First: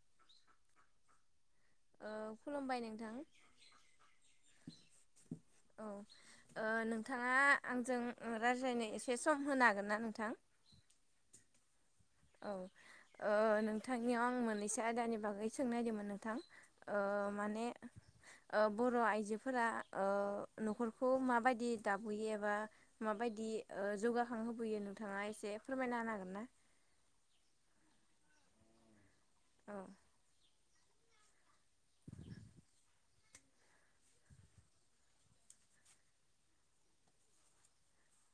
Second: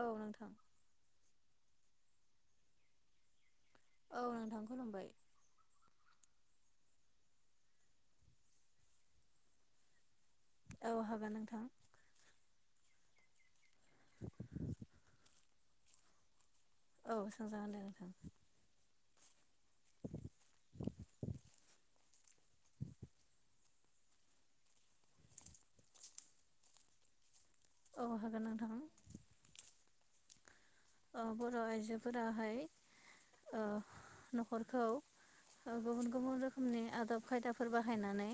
औ नोंथां। खुलुमबाय नोंथां औ नोंथां खुलुबाय औ नोंथाङा आंजों रायज्लायनो एसे सम होनो हागोन ना नोंथां औ हागोन नोंथां औ नोंथांनियाव आं मोननैसो आयदानि बागै सोंनो नागिरदोंमोन औ नोंथां माने सोंजागोन दे नोंथां बर' आइजो आइजोफोरा न'खरखौ माबायदि दाबोयो एबा माबायदि जौगा खां होबोैयो नोंथाङा एसे फोरमायना होन हागोन ना? औ हागोन नोंथां औ बर' आइजोफोराहाय न'खरखौ गुबुन गुबुन रोखोमनि आदब खायदाफोर बाहायनानै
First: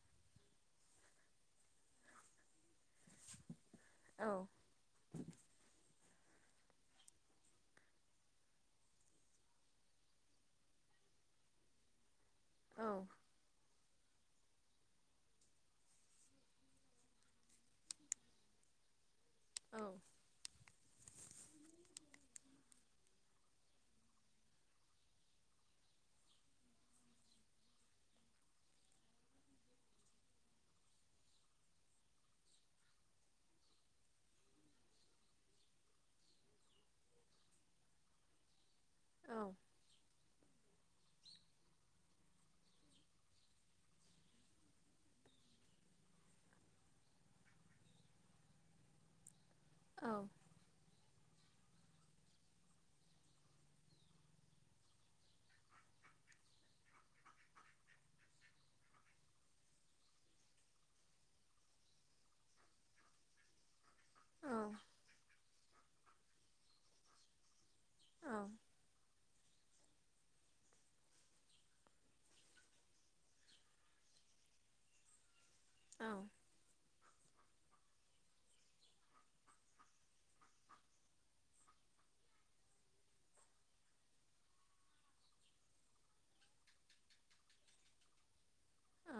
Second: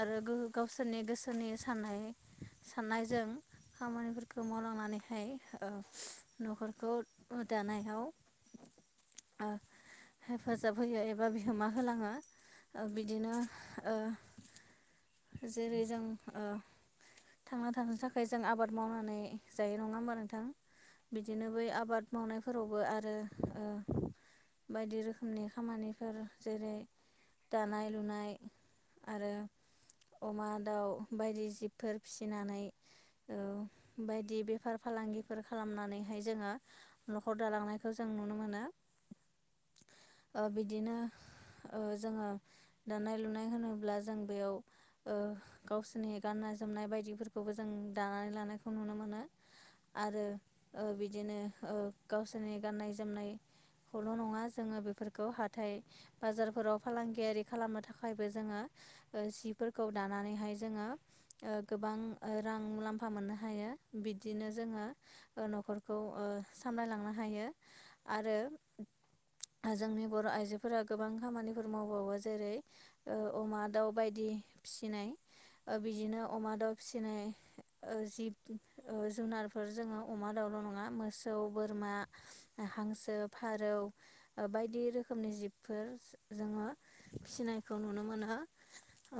आरो गावसोरनि गोसोनि साननाय साननायजों खामानिफोरखौ औ मावलांनानैहाय न'खर खौ दानायाव हेफाजाब होयो एबा बिहोमा होलाङो। औ बिदिनो ओ जेरै जों थांना थानो थाखाय जों आबाद मावनानै जायो नङा औ होमबा नोंथां बिदिनो बै आबाद मावनायफोरावबो आरो। बायदि रोखोमनि खामानिफोर जेरै दानाय लुनाय आरो अमा दाउ बायदि जिबफोर फिसिनानै बायदि बेफार फालांगिफोर खालामनानैहाय नखर दालांनायखौ जों नुनो मोन औ बिदिनो जोङो दानाय लुनाय होनोब्ला जों बेयाव गावसोरनि गान जोमनाय बायदिफोरखौबो जों दानानै लानायखौ नुनो मोन औ आरो। बिदिनो ओ-गावसोरनि गाननाय जोमनाय। खौल' नङा जोङो बेफोरखौ हाथाय बाजारफोराव फालांगियारि खालामनो थाखायबो जोङो। ओ-सिफोरखौ दानानैहाय जोङो ओ-गोबां ओ-रां मुलाम्फा मोननो हायो। औ बिदिनो जोङो न'खरखौ ओ-सामलायलांनो हायो। औ आरो। जोंनि बर' आइजोफोरा गोबां खामानिफोर मावबावो जेरै' ओ-अमा, दाउ बायदि- फिसिनाय औ ओ-बिदिनो अमा दाउ फिसिनाय। ओ-जिब ओ-जुनारफोर जोङो अमा दाउल' नं ङा मोसै बोरा हांसो फारौ ओ-बायदि रखनि जिफ बो जोङो फिनायखौ नुनो मोनो।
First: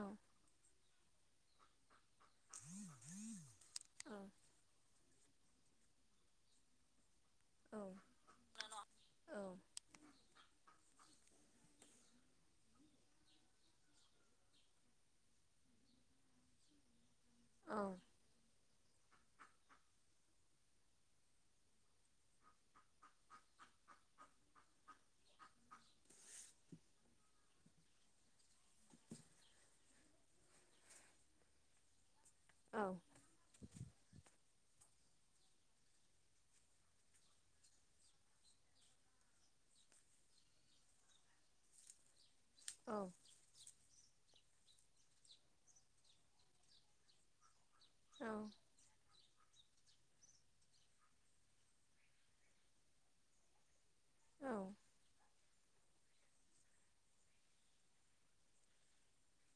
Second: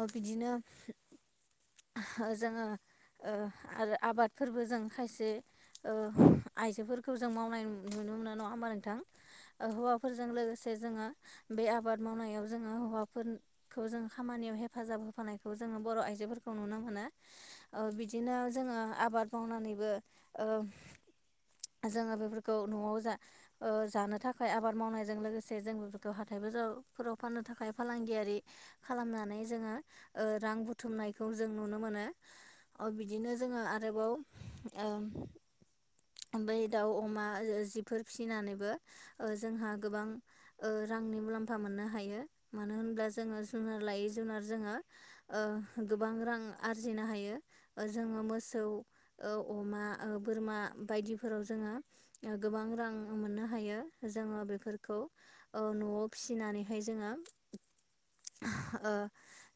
ओ-बिदिनो ओ-जोङो ओ- आरो आबादफोरबो जों खायसे ओ- आइजोफोर। खौ जों मावनाय औ नुनो मोनो नङा होमबा नोंथां ओ- हौवाफोरजों लोगोसे जोङो। बे आबाद मावनायाव जोङो हौवाफोरखौ जों खामानियाव हेफाजाब होफानायखौ जोङो बर' आइ जोफोरखौ नुनो मोनो। ओ- बिदिनो जोङो आबाद मावनानैबो ओ- जोङो बेफोरखौ न'आव जा ओ- जानो थाखाय आबाद मावनायजों लोगोसे जों बेफोरखौ हाथा [inaudible] फोराव फाननो थाखाय फालांगियारि खालामनानै जोङो ओ- रां बुथुमनायखौ जों नुनो मोनो। औ अ बिदिनो जोङो आरोबाव ओ- ओमब्बाय दाउ अमा जि जिफोर फिसिनानैबो ओ-जोंहा गोबां ओ रां मुल्लामफा मोननो हायो मानोहोनब्ला औ जोङो जुनारलायै जु जुनार जोङो ओ-गोबां रां आरजिनो हायो। ओ-जोङो औ ओ-मोसौ ओ-अमा ओ- बोरमा। बायदिफोराव जोङो गोबां रां मोननो हायो जोङो। औ बेफोरखौ ओ-न'आव फिसिनानैहाय जोङो। ओ-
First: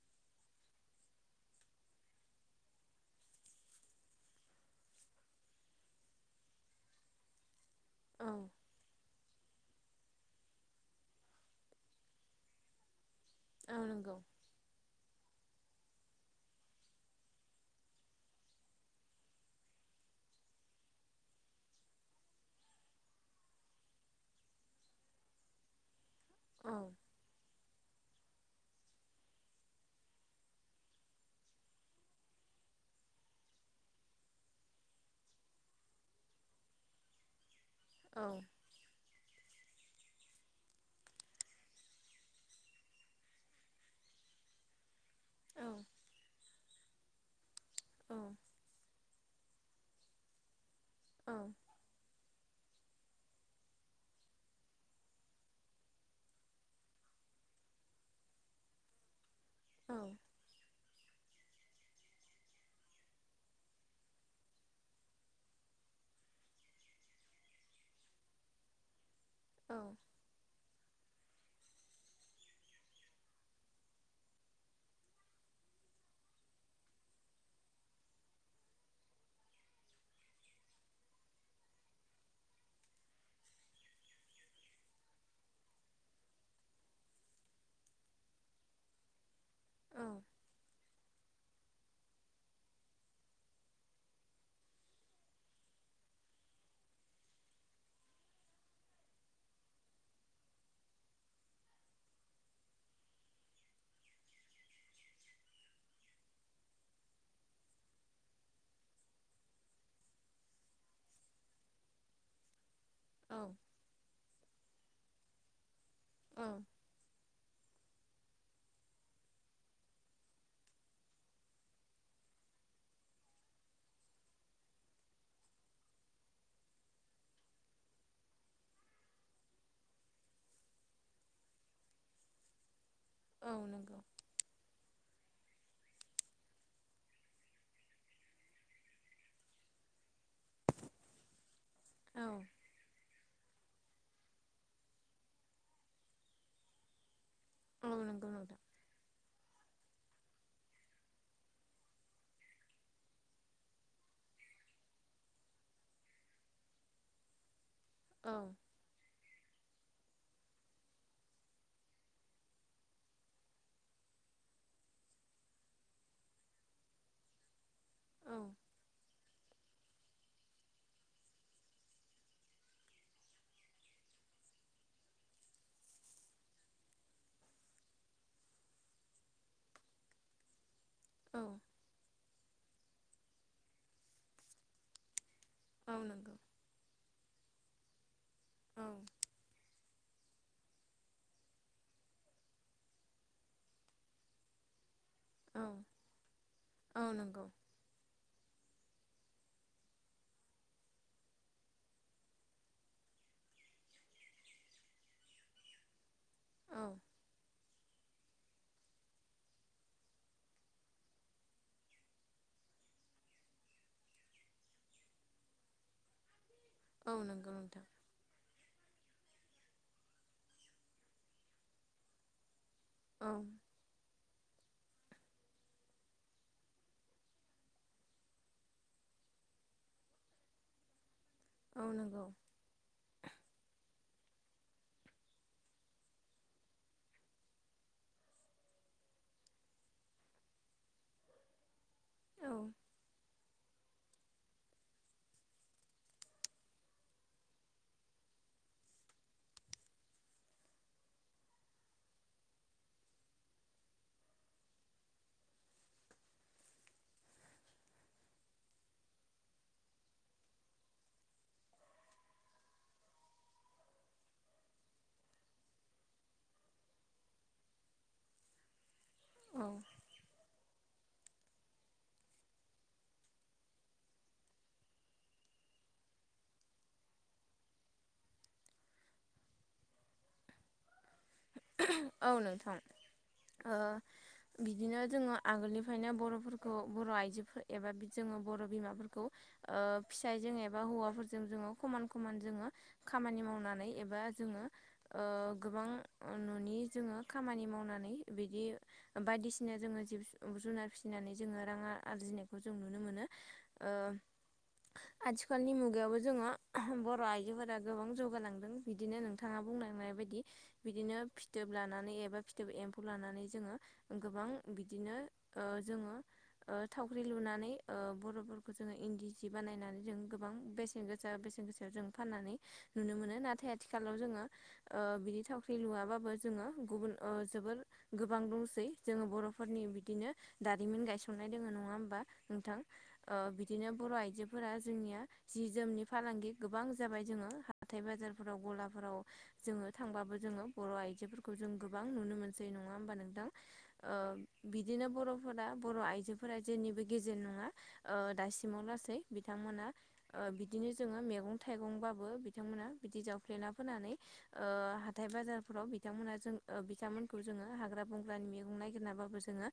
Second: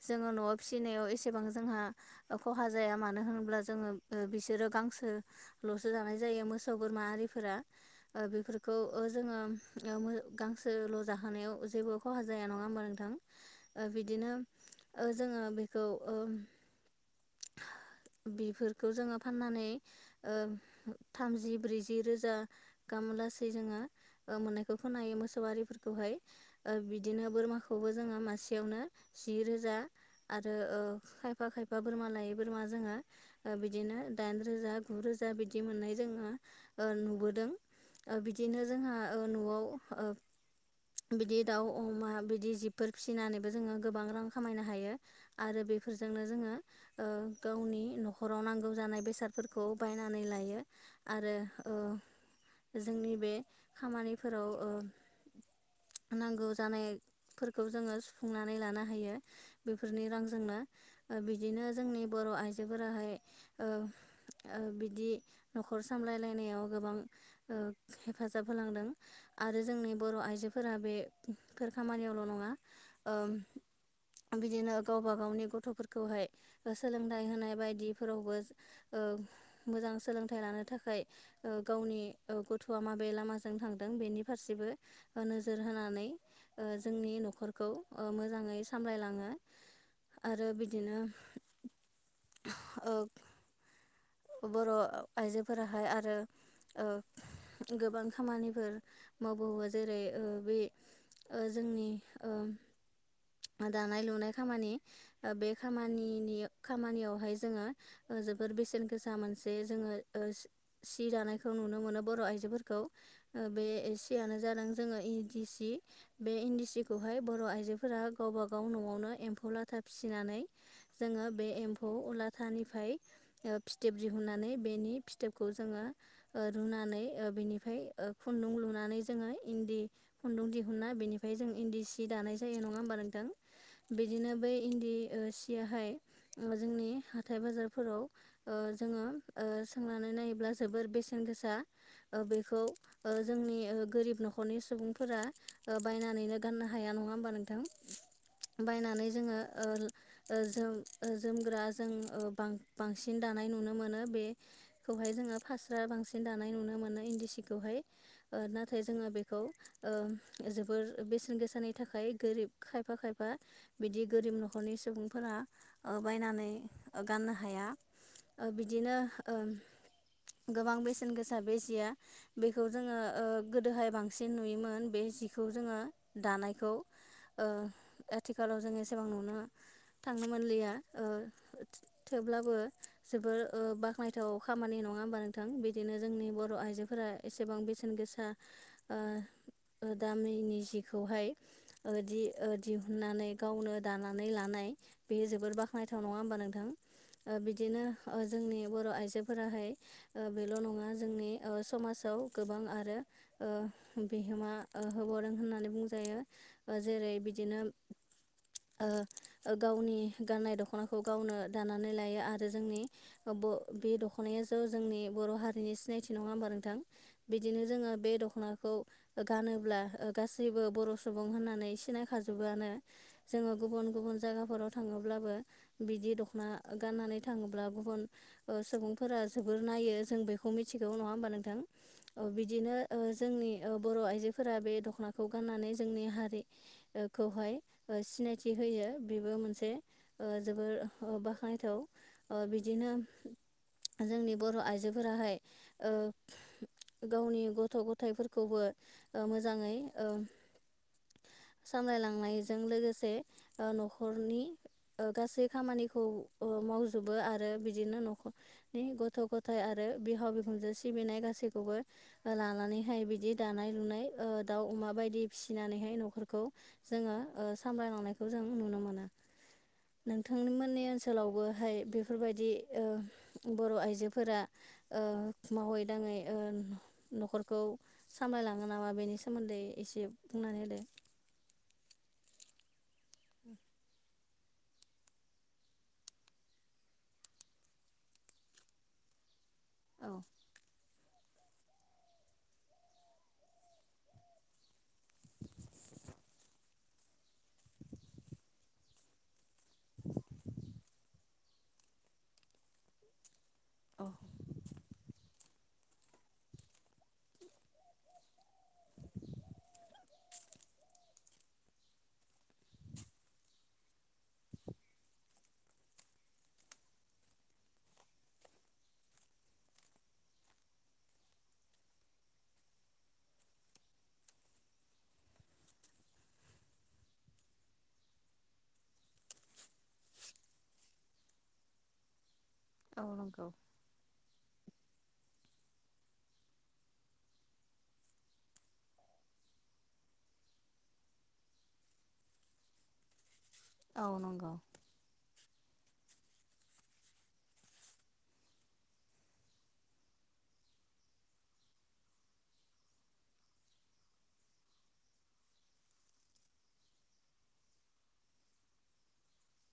जोङो न'आव फिसिनायाव एसेबां जोंहा ओ-खहा जाया मानो होनो ब्ला जोङो ओ- बेसोरो गांसो लो सो जानाय जायो मोसौ बोरमा आरिफोरा औ ओ-बेफोरखौ ओ- जोङो। [inaudible] गांसोल' जाहोनायाव जेबो खहा जाया नङा होमबा नोंथां? औ ओ- नंगौ बिदिनो ओ-जोङो बेखौ ओ- [inaudible] बेफोरखौ जोङो फाननानै ओ- थामजि ब्रैजि रोजा। मुलासे जोङो ओ-मोननाय खोनायो मोसौआरिफोरखौहाय औ ओ-बिदिनो बोरमाखो खौबो जोङो मासेयावनो जि रोजा आरो ओ-खायफा खायफा बोरमा लायै बोरमा जोङो ओ-बिदिनो दाइन रोजा गु रोजा बिदि मोननाय जोङो। नुबोदों औ ओ- बिदिनो जोंहा ओ- न'आव ओ- बिदि दाउ अमा बिदि जिबफोर फिसिनानैबो जोङो गोबां रां खामायनो हायो। आरो औ बेफोरजोंनो जोङो ओ-गावनि न'खराव नांगौ जानाय बेसाद- फोरखौ बायनानै लायो औ आरो ओ- जोंनि बे खामानिफोराव ओ- नांगौ जानायफोरखौ जोङो सुफुंनानै लानो हायो। बेफोरनि रांजोंनो ओ-बिदिनो जोंनि बर' आइजोफोराहाय ओ- ओ-बिदि न'खर सामलायलायनायाव गोबां ओ-हेफाजाब होलांदों। आरो औ जोंनि बर' आइजोफोरा बेफोर खामानियावल' नङा। ओ- बिदिनो गावब गावनि गथ'फोरखौहाय। सोलोंथाइ होनाय बायदिफोरावबो ओ-मोजां सोलोंथाइ लानो थाखाय। ओ-गावनि ओ गथ'आ माबे लामाजों थांदों बेनि फारसेबो ओ-नोजोर होनानै। ओ-जोंनि न'खरखौ ओ-मोजाङै सामलायलाङो। औ आरो बिदिनो ओ- बर' आइजोफोराहाय आरो। ओ गोबां खामानिफोर मावबावो जेरै ओ बे ओ जोंनि ओ दानाय लुनाय खामानि ओ बे खामनिनि खामानियावहाय जोङो ओ जोबोर बेसेन गोसा मोनसे जोङो ओ सि दानायखौ नुनो मोनो बर' आइजोफोरखौ बे सियानो जादों जोङो इन्दि सि बे औ इन्दि सि खौहाय बर' आइजो गावबाागाव न'वावनो एम्फौ लाथा फिसिनानै जोङो बे एम्फौ लाथानिफ्राय फिथोब दिहुननानै बेनि फिथोबखौ जोङो ओ रुनानै ओ बेनिफाय खुन्दुं लुनानै जोङो इन्दि खुन्दुं दिहुना बेनिफ्राय जों इन्दि सि दानाय जायो नङा होमबा औ नंगौ बिदिनो बै इन्दि सियाहाय जोंनि हाथाय बाजारफोराव ओ जोङो ओ सोंनानै नायोब्ला जोबोर बेसेन गोसा ओ औ बेखौ ओ जोंनि ओ गोरिब न'खरनि सुबुंफोरा ओ बायनानैनो गाननो हाया नङा होमबा नोंथां औ नंगौ नोंथां बायनानै जोङो ओ ओ जोम जोमग्रा जों ओ बां बांसिन दानाय नुनो मोनो बेखौ ओमफाय जोङो फास्रा बांसिन दानाय नुनो मोनो इन्दि सिखौहाय औ ओ नाथाय जोङो बेखौ ओ जोबोर बेसेन गोसाानि थाखाय गोरिब खाय खायफा खायफा बिदि गोरिब नख'रनि सुबुंफोरा ओ बायनानै ओ गाननो हाया औ ओ बिदिनो ओ [inaudible] गोबां बेसेन गोसा बे जिया बेखौ जोङो ओ गोदोहाय बांसिन नुयोमोन बे जिखौ जोङो दानायखौ ओ आथिखालाव जों एसेबां नुनो थांनो मोनलिया ओ औ थेवबो थेवब्लाबो जोबोर बाख्नायथाव खामानि नङा होमबा नोंथां बिदिनो औ जोंनि नंगौ बर' आइजोफोरा एसेबां बेसेन गोसा औ ओ दामैनि जिेखौहाय दि दिहुननानै गावनो दानानै लानाय बेयो जोबोर औ बाख्नायथाव नङा होमबा नोंथां औ ओ नंगौ बिदिनो ओ जोंनि बर' आइजोफोराहाय बेल' नङा जोंनि ओ समाजाव गोबां आरो ओ बिहोमा ओ होबावदों होननानै बुंजायो औ ओ जेरै बिदिनो ओ ओ गावनि गाननाय दख'नाखौ गावनो दानानै लायो आरो जोंनि बे दख'नाय ज' जोंनि बर' हारिनि सिनायथि नङा होम औ नंगौ बिदिनो नोंथां जोङो बे दख'नाखौ गानोब्ला ओ गासैबो बर' सुबुं होननानै सिनायखाजोबोआनो औ जोङो गुबुन गुबुन जायगाफोराव थां थाङोब्लाबो बिदि दख'ना गाननानै थाङोब्ला गुबुन ओ सुबुंफोरा जोबोर नाय नायो जों बेखौ मिथिगौ नङा होनबा नोंथां औ ओ नंगौ बिदिनो ओ जोंनि ओ बर' आइजो फोरा बे दख'नाखौ गाननानै जोंनि हारि खौहाय सिनायथि होयो बेबो मोनसे ओ जोबोर ओ बाख्नायथाव ओ औ बिदिनो जोंनि बर' आइजोफोराहाय ओ गावनि गथ' गथायफोरखौबो ओ मोजाङै ओ [inaudible] सामलायलांनायजों लोगोसे ओ नख'रनि ओ गासै खामानिखौ ओ मावजोबो आरो बिदिनो नख'रनि गथ' गथाय आरो बिहाव बिखुनजो सिबिनाय गासैखौबो लानानैहाय बिदि दानाय लुनाय ओ दाउ अमा माबायदि फिसिनानैहाय नख'र खौ जोङो ओ सामलायलांनायखौ जों नुनो मोनो औ नोंथां मोननि ओनसोलावबोहाय बेफोरबायदि ओ बर' आइजोफोरा ओ मावै दाङै ओ नख'रखौ सामलायलाङो नामा बेनि सोमोन्दै एसे बुंनानै होदो औ नोंथां ओ बिदिनो जोङो आगोलनिफ्रायनो बर'फोरखौ बर' आइजोफोर एबा जोङो बर' बिमाफोरखौ ओ औ फिसाइ जों एबा हौवा फोरजों जोंङो खमान खामान जोंङो खामानि मावनानै एबा जोंङो ओ गोबां अ न'नि जोंङो खामानि मावनानै बिदि बायदिसि जिनो जोंङो जिब जुनार फिसिनानै जोंङो रांङा आरजिनायखौ जों नुनो मोनो। ओ आथिखालनि मुगायावबो जोंङो बर' आइजोफोरा गोबां जौगालांदों बिदिनो नोंथांङा बुंनांनाय बैदि बिदिनो फिथोब लानानै एबा फिथोब एम्फौ लानानै जोंङो गोबां बिदिनो जोंङो ओ थावख्रि लुनानै ओ बर'फोरखौ जोंङो इन्दि सि बानायनानै जों गोबां बेसेन गोसा बे गोन गोजा जों फाननानै नुनो मोनो ना आथिखालाव जोंङो ओ बिनि थाव फैेलुवाबाबो जों गुबुन जोबोर गोबां दंसै जोंङो बर'फोरनि बिदिनो जारिमिन गायसननाय दोंङो नंङा होनबा नोंथां? औ बिदिनो बर' आजो फोरा जोंनिया जि जोमनि फालांगि गोबां जाबाय जोंङो हाथाय बाजारफोराव गलाफोराव जोंङो थांबाबो जोंङो बर' आइजोफोरखौ जों गोबां नुनो मोनसै नंङा होमबा नोंथां? औ ओ नंगौ बिदिनो बर' फोरा बर' आइजोफोरा जेनिबो गेजेर नंङा ओ दासिमाव लासै बिथांमोना ओ ओबिदिनो जोंङो मैगं थाइगंबाबो बिथांमोना बिदि जावफ्लेना फोनानै ओ थाइ बाजारफोराव बिथांमोना जों ओ बिथांमोनखौ जोंङो हाग्रा बंग्रानि मैगं नागिरनाबाबो जोंङो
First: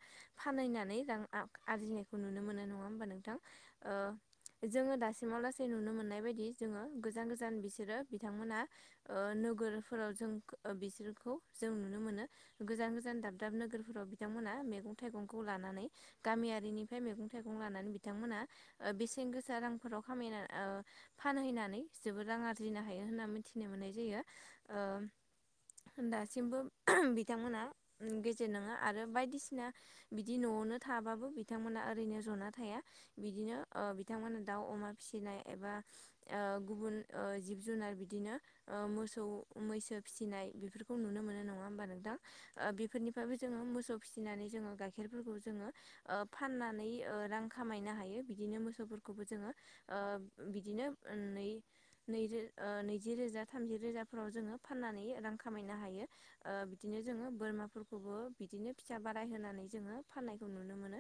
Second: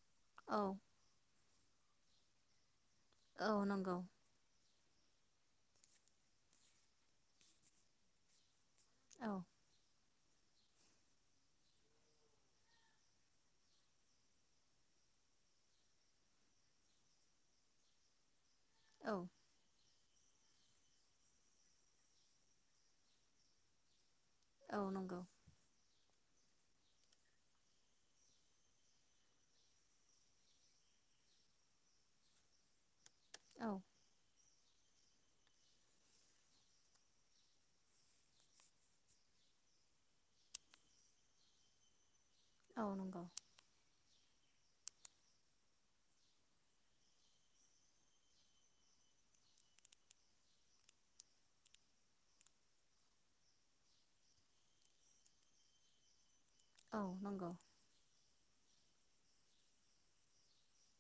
औ फाननानै रां आरजिनायखौ नुनो मोनो नंङा ओमबा नोंथां औ ओ नंगौ जों दा दासिमाव लासै नुनो मोननाय बायदि जोंङो गोजान गोजान बिसोरो बिथांमोना ओ औ नोगोरफोराव जों खौ बिसोरखौ जों नुनो मोनो गोजान गोजान दाब दाब नोगोरफोराव बिथांमोना मैगं थाइगंखौ लानानै गामियारिनि फाय मैगं थाइगं लानानै बिथांमोना औ बेसेन गोसा रां फोराव खामायना फानहैनानै जोबोद रां आरजिनो हायो होनना मिथिनो मोननाय जायो। औ ओ नंगौ। दासिमबो बिथांमोना गेजेर नंङा आरो बायदिसिना बिदि न'आवनो नो थाबाबो बिथां मोना ओरैनो जना थाया औ बिथां मोना दाव अमा फिसिनाय एबा ओ गुबुन ओ जिब जुनार बिदिनो ओ मोसौ मैसो फिसिनाय बेफोरखौ नुनो मोनो नंङा होमबा नोंथां? ओ औ नंगौ बेफोरनिफ्रायबो जोंङो मोसौ फिनानै जोंङो गाइखेरफोरखौ जोंङो ओ फाननानै रां खामनो हायो बिदिनो मोसौफोरखौ जोंङो ओ बिदिनो नै नै रो नैजि रोजा थामजि रोजाफोराव जोंङो फाननानै रां खामायनो हायो बिदिनो औ जोंङो नंगौ बोरमाफोरखौबो बिदिनो फिसा बाराय होनानै जोंङो फाननायखौ नुनो मोनो।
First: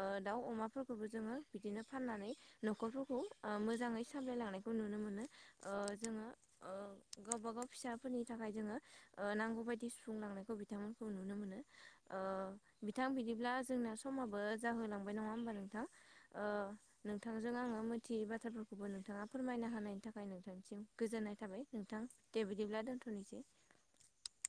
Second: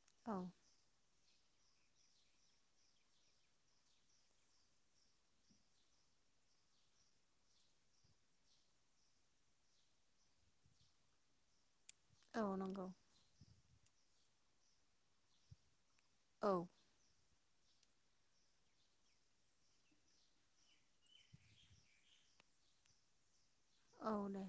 ओ दाव औ अमाफोरखौबो जोंङो बिदिनो फाननानै न'खरफोरखौ ओ मोजांङै सामलायलांनायखौ नुनो मोनो, ओ जोंङो गावबा गाव फिसाफोरनि थाखाय जोंङो ओ नांगौ बायदि सुफुंलांनायखौ बिथांमोनखौ नुनो मोनो। ओ औ नंगौ बिथां बिदिब्ला जोंना समाबो जाहोलांबाय नंङा होमबा नों औ थांजों आंङो मिथियै बाथ्राफोरखौबो नोंथांङा फोरमायनो हानायनि थाखाय नोंथांसिम गोजोननाय थाबाय नोंथां। दे बिदिब्ला दोन्थ'नोसै। औ दे।